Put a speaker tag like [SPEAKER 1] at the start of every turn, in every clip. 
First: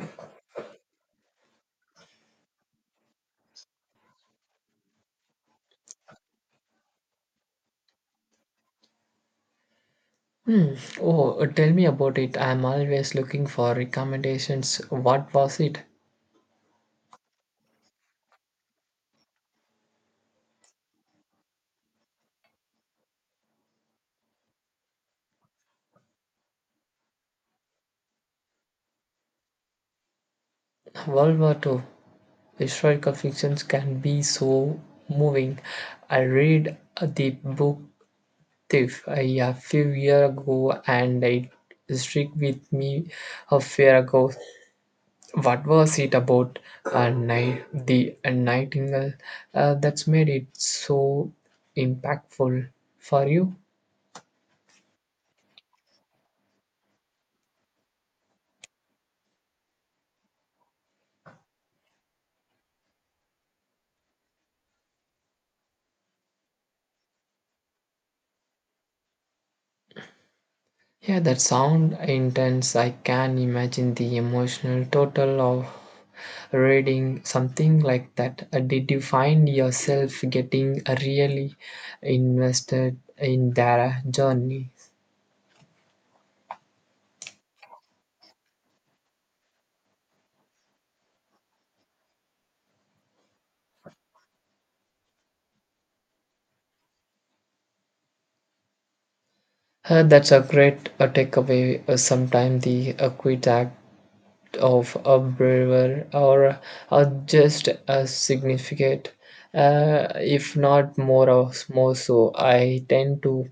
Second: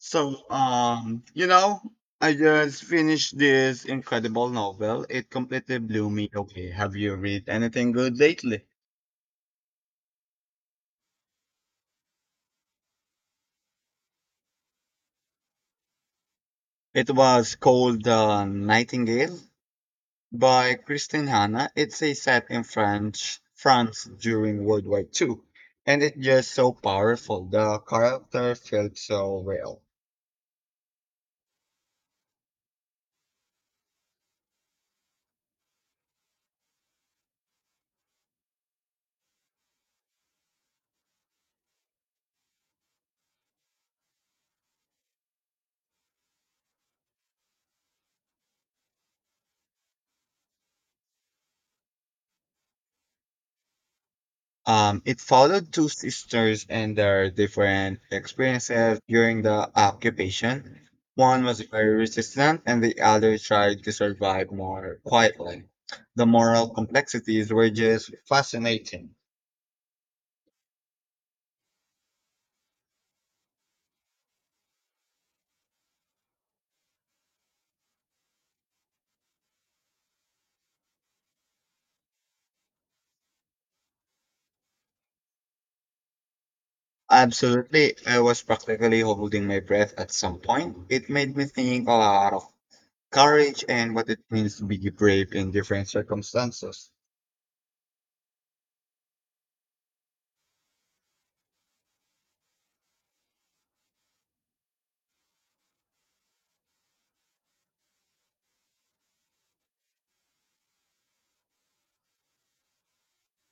[SPEAKER 1] So, um, you know, I just finished this incredible novel. It completely blew me away. Have you read anything good lately?
[SPEAKER 2] Hmm. Oh, tell me about it. I'm always looking for recommendations. What was it?
[SPEAKER 1] It was called Nightingale by Christine Hanna. It's a set in French France during World War II, and it's just so powerful. The character felt so real.
[SPEAKER 2] World War II. Historical fictions can be so moving. I read the book Thief a few years ago and it stuck with me a few ago. What was it about? The nightingale that's made it so impactful for you?
[SPEAKER 1] It followed two sisters and their different experiences during the occupation. One was very resistant, and the other tried to survive more quietly. The moral complexities were just fascinating.
[SPEAKER 2] Yeah, that sound intense. I can imagine the emotional total of reading something like that. Did you find yourself getting really invested in their journey?
[SPEAKER 1] Absolutely, I was practically holding my breath at some point. It made me think a lot of courage and what it means to be brave in different circumstances.
[SPEAKER 2] That's a great takeaway. Sometimes the quick act of a braver or just as significant, if not more or more so. I tend to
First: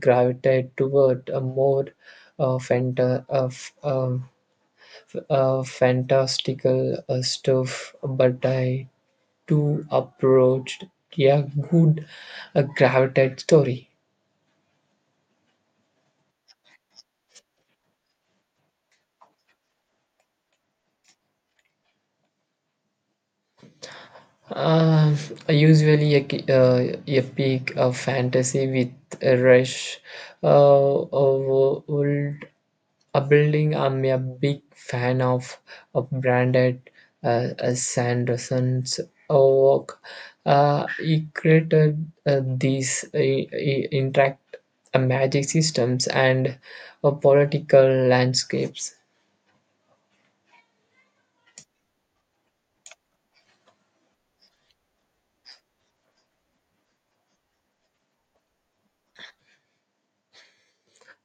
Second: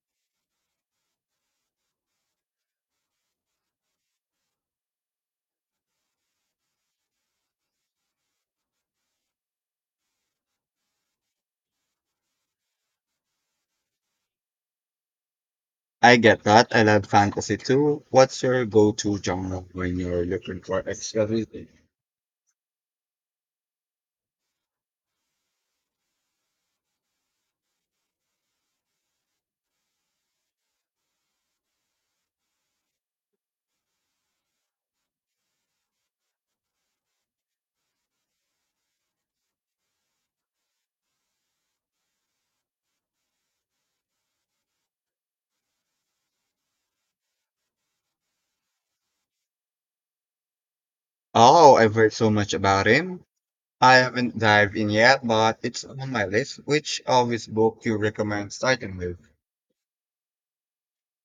[SPEAKER 2] gravitate toward a more uh, fanta- of, um, fantastical stuff, but I too approached a good gravitate story.
[SPEAKER 1] I get that. I love fantasy too. What's your go-to genre when you're looking for extra reading?
[SPEAKER 2] Uh, usually a peak of fantasy with a rush of old a building. I'm a big fan of branded Sanderson's work. He created these interact magic systems and political landscapes.
[SPEAKER 1] Oh, I've heard so much about him. I haven't dived in yet, but it's on my list. Which of his book you recommend starting with?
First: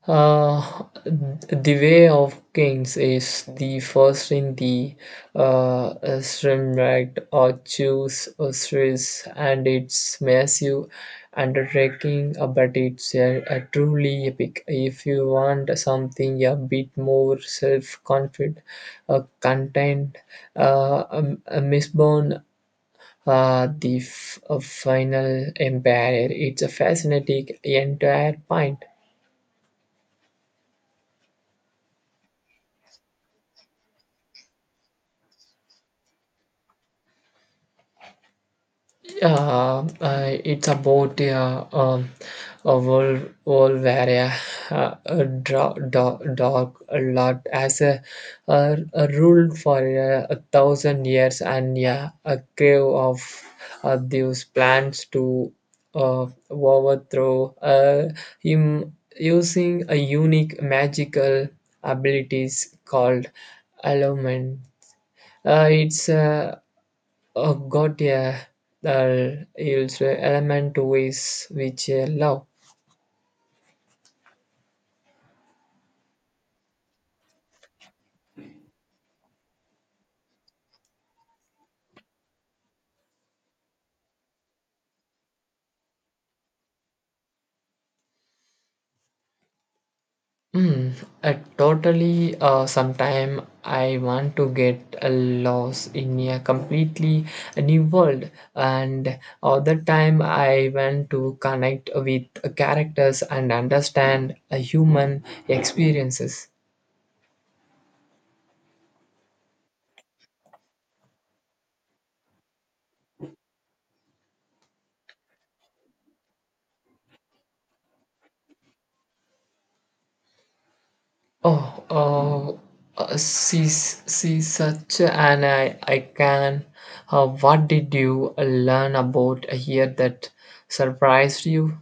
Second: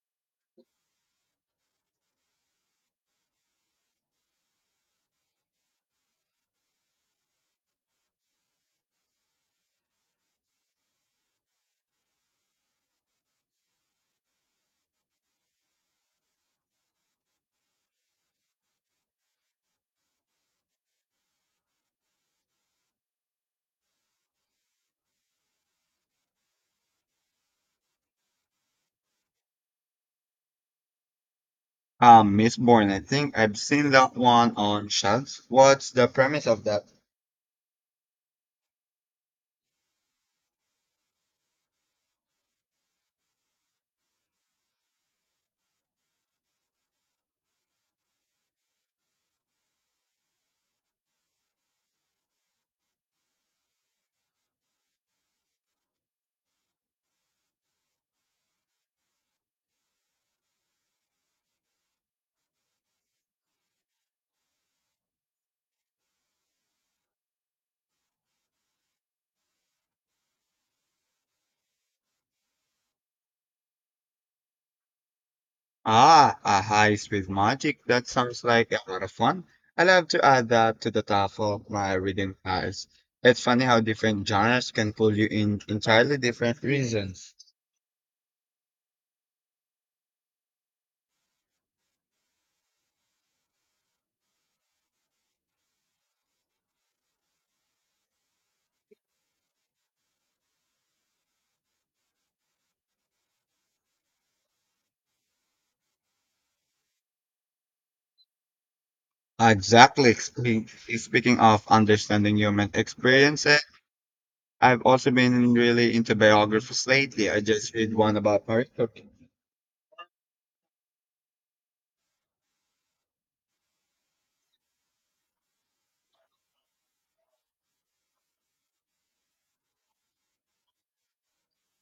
[SPEAKER 2] The Way of Kings is the first in the uh, Srimrad or Choose series, and it's massive undertaking, but it's truly epic. If you want something a bit more self-confident, content, Mistborn the final empire. It's a fascinating entire point.
[SPEAKER 1] Miss Bourne, I think I've seen that one on shelves. What's the premise of that?
[SPEAKER 2] It's about a world where yeah, a dog a lot as a rule for a 1,000 years and yeah, a crave of these plans to overthrow him using a unique magical abilities called allowment. It's got a it's a element to ways which love.
[SPEAKER 1] Ah, a high-speed magic. That sounds like a lot of fun. I'll have to add that to the top of my reading files. It's funny how different genres can pull you in entirely different reasons.
[SPEAKER 2] Mm, Totally. Sometime I want to get a lost in a completely new world, and other time I want to connect with characters and understand a human experiences.
[SPEAKER 1] Exactly. Speaking of understanding human experiences, I've also been really into biographies lately. I just read one about Marie Curie.
[SPEAKER 2] Oh, she's such an icon. What did you learn about here that surprised you?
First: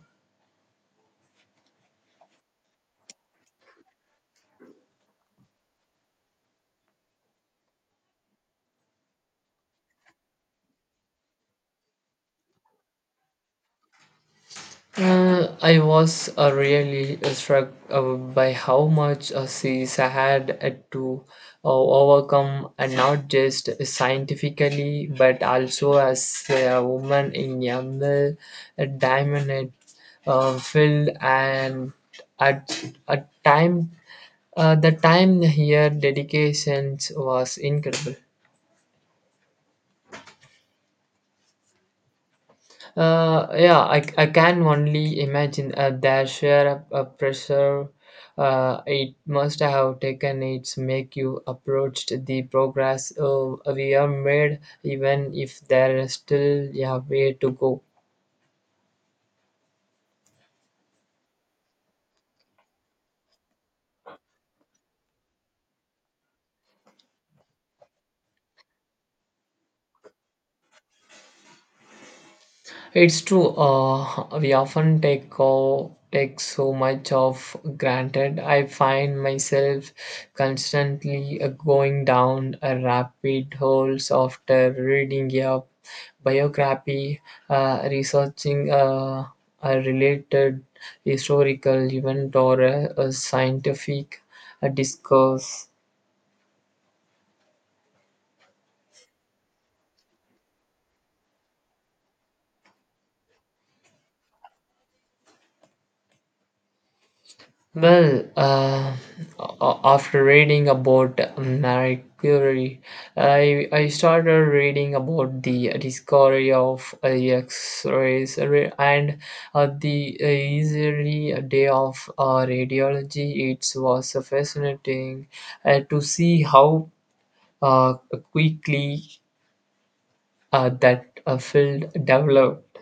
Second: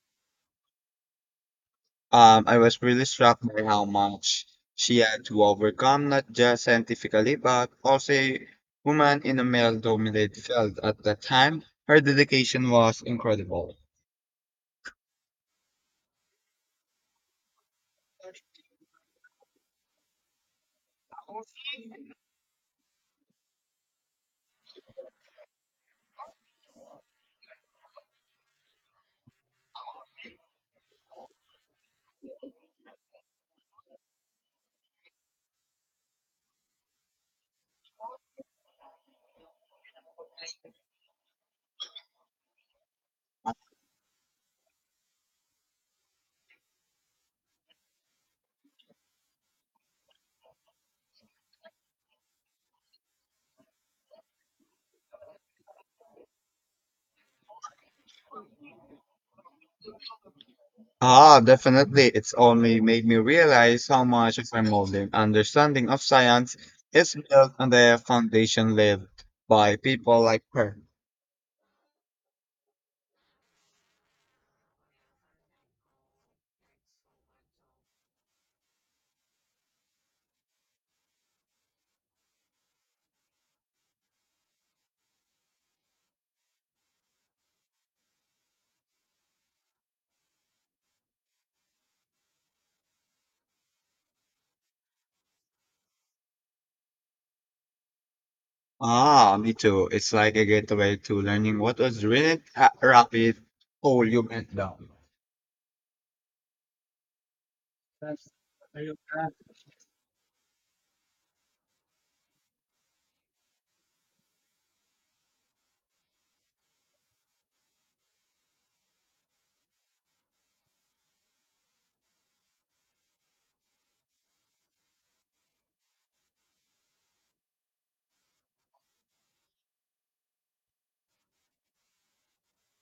[SPEAKER 1] I was really struck by how much she had to overcome, not just scientifically, but also a woman in a male dominated field at that time. Her dedication was incredible.
[SPEAKER 2] I was really struck by how much she's had to overcome, and not just scientifically, but also as a woman in a male dominant field and at a time. The time here, dedications was incredible. Yeah, I can only imagine their share of pressure. It must have taken its make you approached the progress we have made, even if there is still a way to go.
[SPEAKER 1] Ah, definitely. It's only made me realize how much of my modern understanding of science is built on the foundation left by people like her.
[SPEAKER 2] It's true. We often take so much of granted. I find myself constantly going down a rapid holes after reading a biography, researching a related historical event or a scientific discourse.
[SPEAKER 1] Ah, me too. It's like a gateway to learning what was really a rapid whole you went down.
[SPEAKER 2] Well, after reading about Marie Curie, I started reading about the discovery of X-rays and the easy day of radiology. It was fascinating to see how uh, quickly that field developed.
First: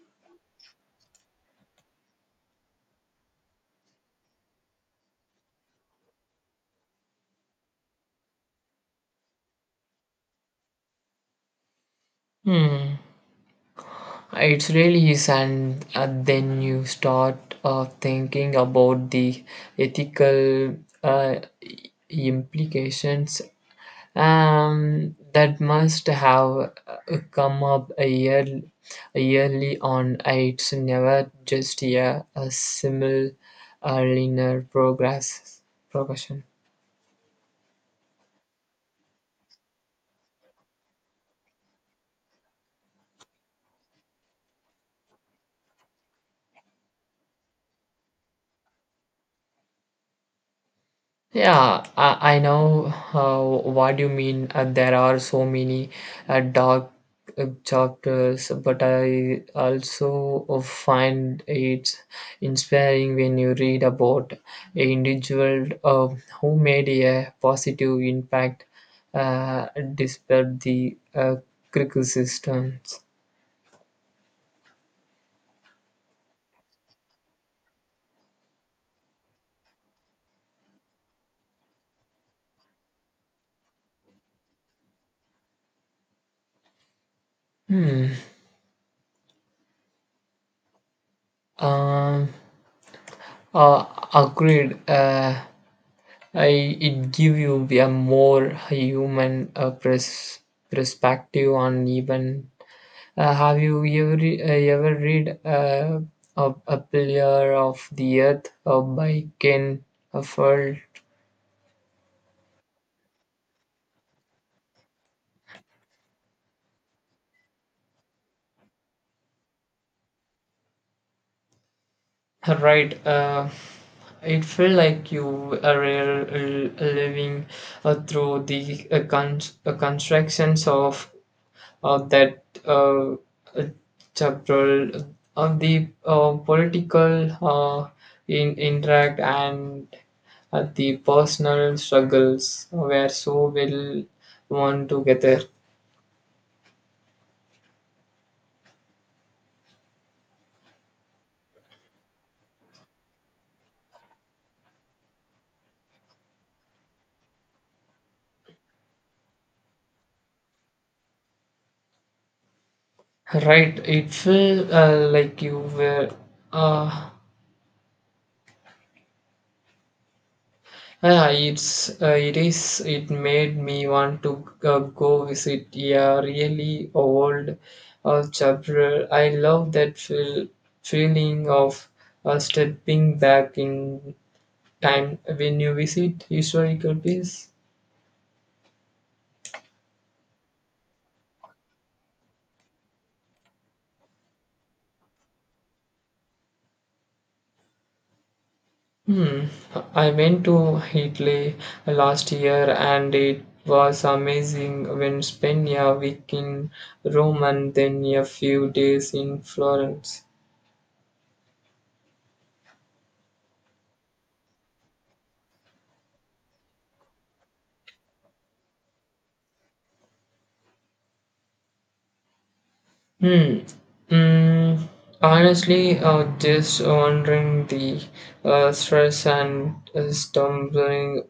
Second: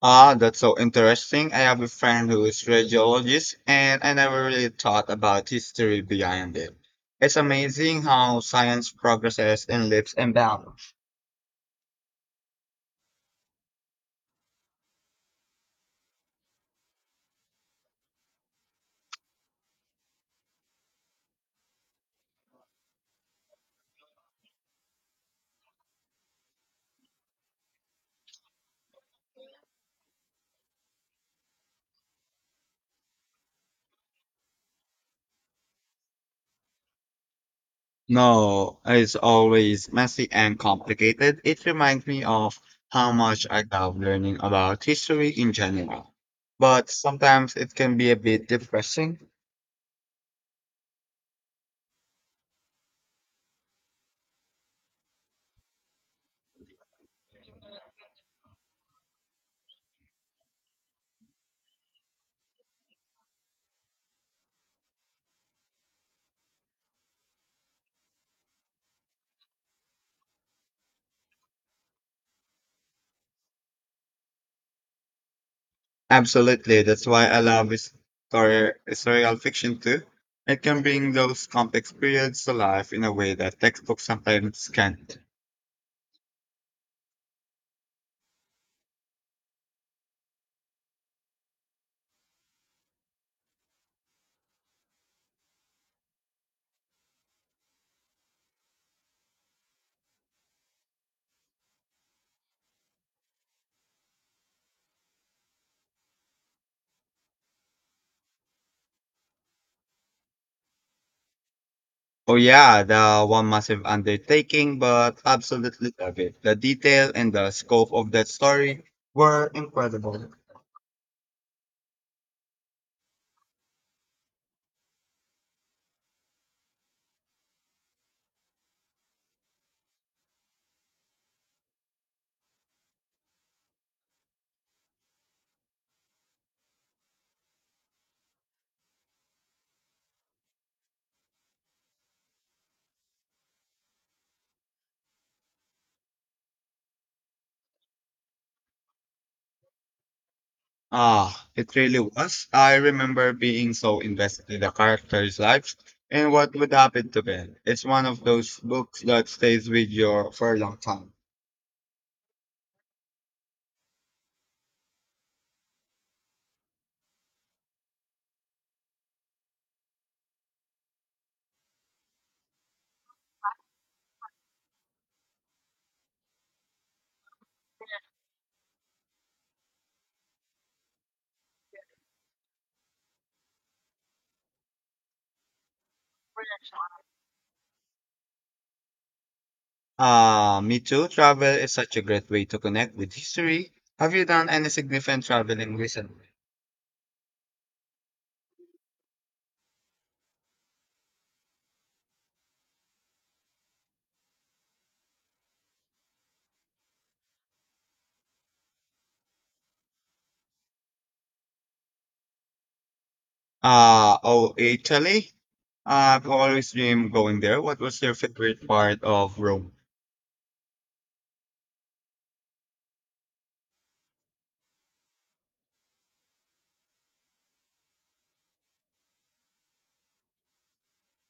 [SPEAKER 1] Ah, that's so interesting. I have a friend who is radiologist, and I never really thought about history behind it. It's amazing how science progresses and lives in balance.
[SPEAKER 2] Hmm. It really is, and then you start thinking about the ethical uh, implications that must have come up a year yearly on. It's never just a similar linear progression.
[SPEAKER 1] No, it's always messy and complicated. It reminds me of how much I love learning about history in general. But sometimes it can be a bit depressing.
[SPEAKER 2] Yeah, I know what you mean. There are so many dark chapters, but I also find it inspiring when you read about an individual who made a positive impact uh, despite the criticisms.
[SPEAKER 1] Absolutely. That's why I love his story, historical fiction too. It can bring those complex periods to life in a way that textbooks sometimes can't.
[SPEAKER 2] Hmm. Um. Uh, Agreed. It give you a more human perspective on even. Have you ever ever read a pillar of the earth by Ken Follett?
[SPEAKER 1] Oh yeah, the one massive undertaking, but absolutely love it. The detail and the scope of that story were incredible.
[SPEAKER 2] Right. It felt like you are living through the constructions of that uh, chapter on the political in interact and the personal struggles were so well woven together.
[SPEAKER 1] Ah, it really was. I remember being so invested in the characters' lives and what would happen to them. It's one of those books that stays with you for a long time.
[SPEAKER 2] Right, it felt like you were uh, yeah, it is it made me want to go visit a really old chapel. I love that feeling of stepping back in time when you visit historical places.
[SPEAKER 1] Ah, me too. Travel is such a great way to connect with history. Have you done any significant traveling recently?
[SPEAKER 2] Hmm. I went to Italy last year and it was amazing when spent a week in Rome and then a few days in Florence.
[SPEAKER 1] Ah, oh, Italy. I've always dreamed going there. What was your favorite part of Rome?
[SPEAKER 2] Hmm. Mm, Honestly, just wondering the stress and stumbling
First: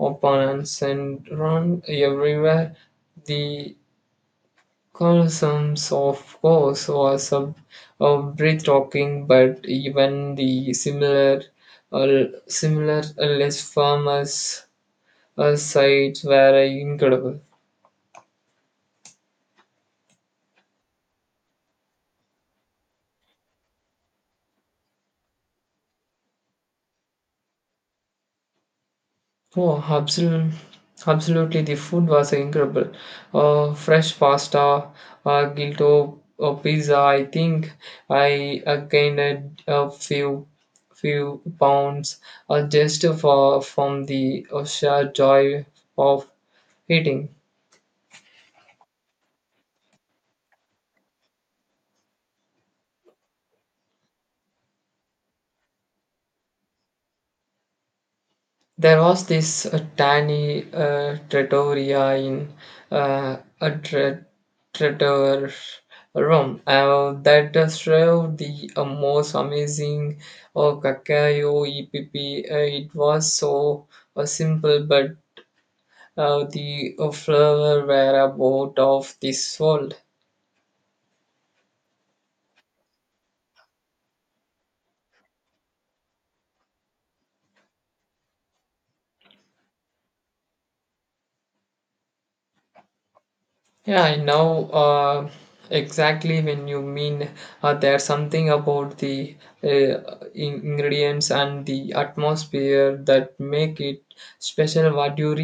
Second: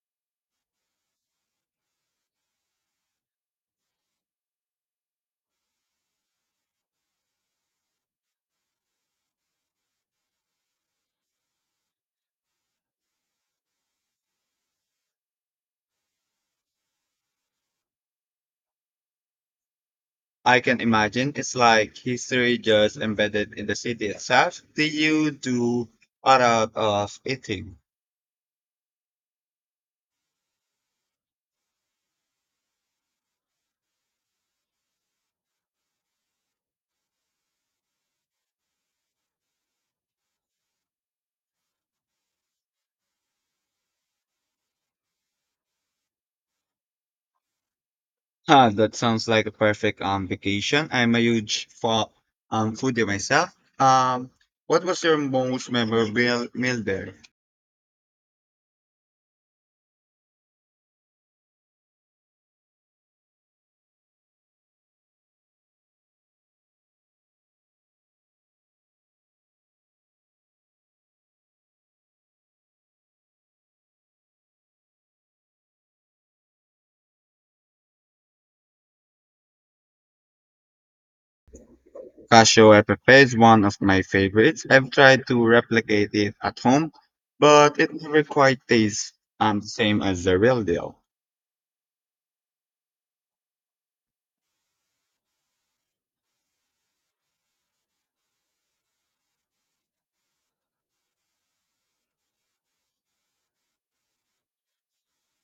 [SPEAKER 2] upon and send run everywhere. The colosseums, of course, was a breathtaking, but even the uh, similar less famous sites were incredible.
[SPEAKER 1] I can imagine it's like history just embedded in the city itself. Did you do a lot of eating?
[SPEAKER 2] Oh, absolutely, absolutely. The food was incredible. Fresh pasta, gilto pizza. I think I gained a few pounds just for from the sheer joy of eating.
[SPEAKER 1] Ah, that sounds like a perfect vacation. I'm a huge foodie myself. Um, what was your most memorable meal there?
[SPEAKER 2] There was this tiny trattoria in a tra- trattor room that served the most amazing cacao EPP. It was so simple, but the flavor were about of this world.
[SPEAKER 1] Cassiopeia is one of my favorites. I've tried to replicate it at home, but it never quite tastes the same as the real deal.
[SPEAKER 2] Yeah, I know exactly when you mean. There's something about the uh, ingredients and the atmosphere that make it special. What your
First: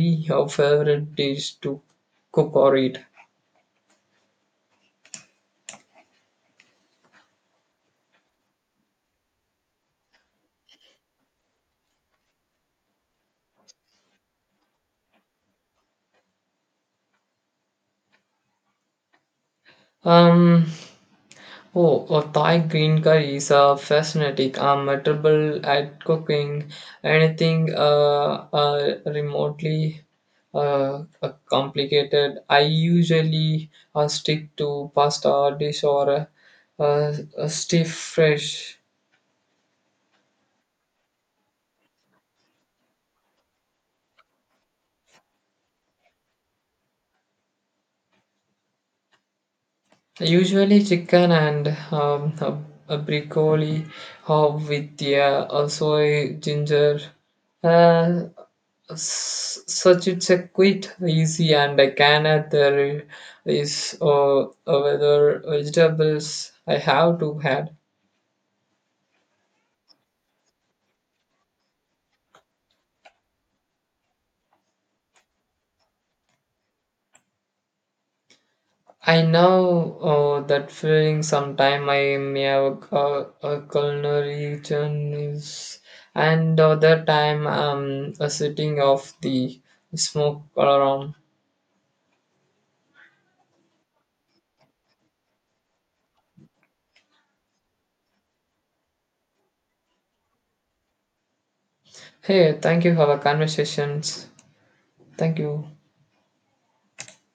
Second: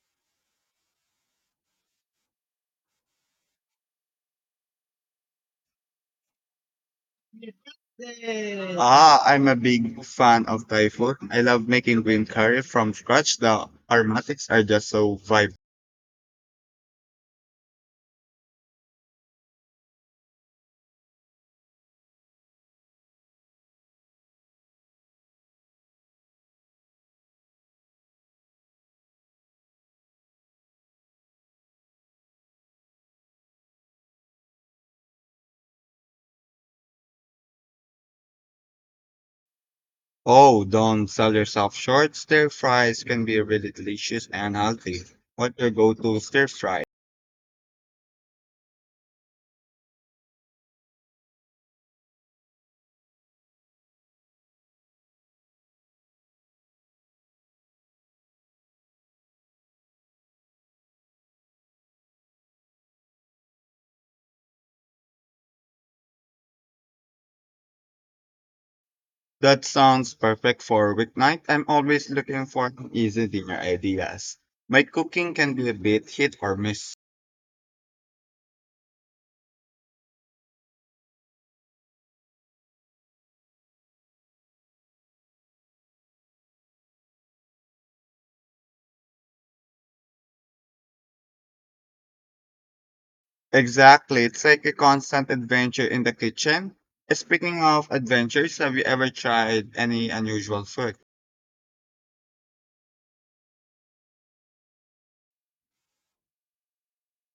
[SPEAKER 2] favorite dish to cook or eat?
[SPEAKER 1] Ah, I'm a big fan of Thai food. I love making green curry from scratch. The aromatics are just so vibrant.
[SPEAKER 2] Um, Oh, a Thai green curry is a fascinating. I'm terrible at cooking anything remotely complicated. I usually stick to pasta dish or a stiff fresh.
[SPEAKER 1] Oh, don't sell yourself short. Stir fries can be really delicious and healthy. What's your go-to stir fry?
[SPEAKER 2] Usually chicken and a broccoli with the also a ginger. Uh, such it's a quite easy and I can add there is whether vegetables I have to add.
[SPEAKER 1] That sounds perfect for a weeknight. I'm always looking for easy dinner ideas. My cooking can be a bit hit or miss.
[SPEAKER 2] I know that feeling sometime I may have a culinary journeys and other time a sitting of the smoke around.
[SPEAKER 1] Exactly. It's like a constant adventure in the kitchen. Speaking of adventures, have you ever tried any unusual food?
[SPEAKER 2] Hey, thank you for our conversations. Thank you.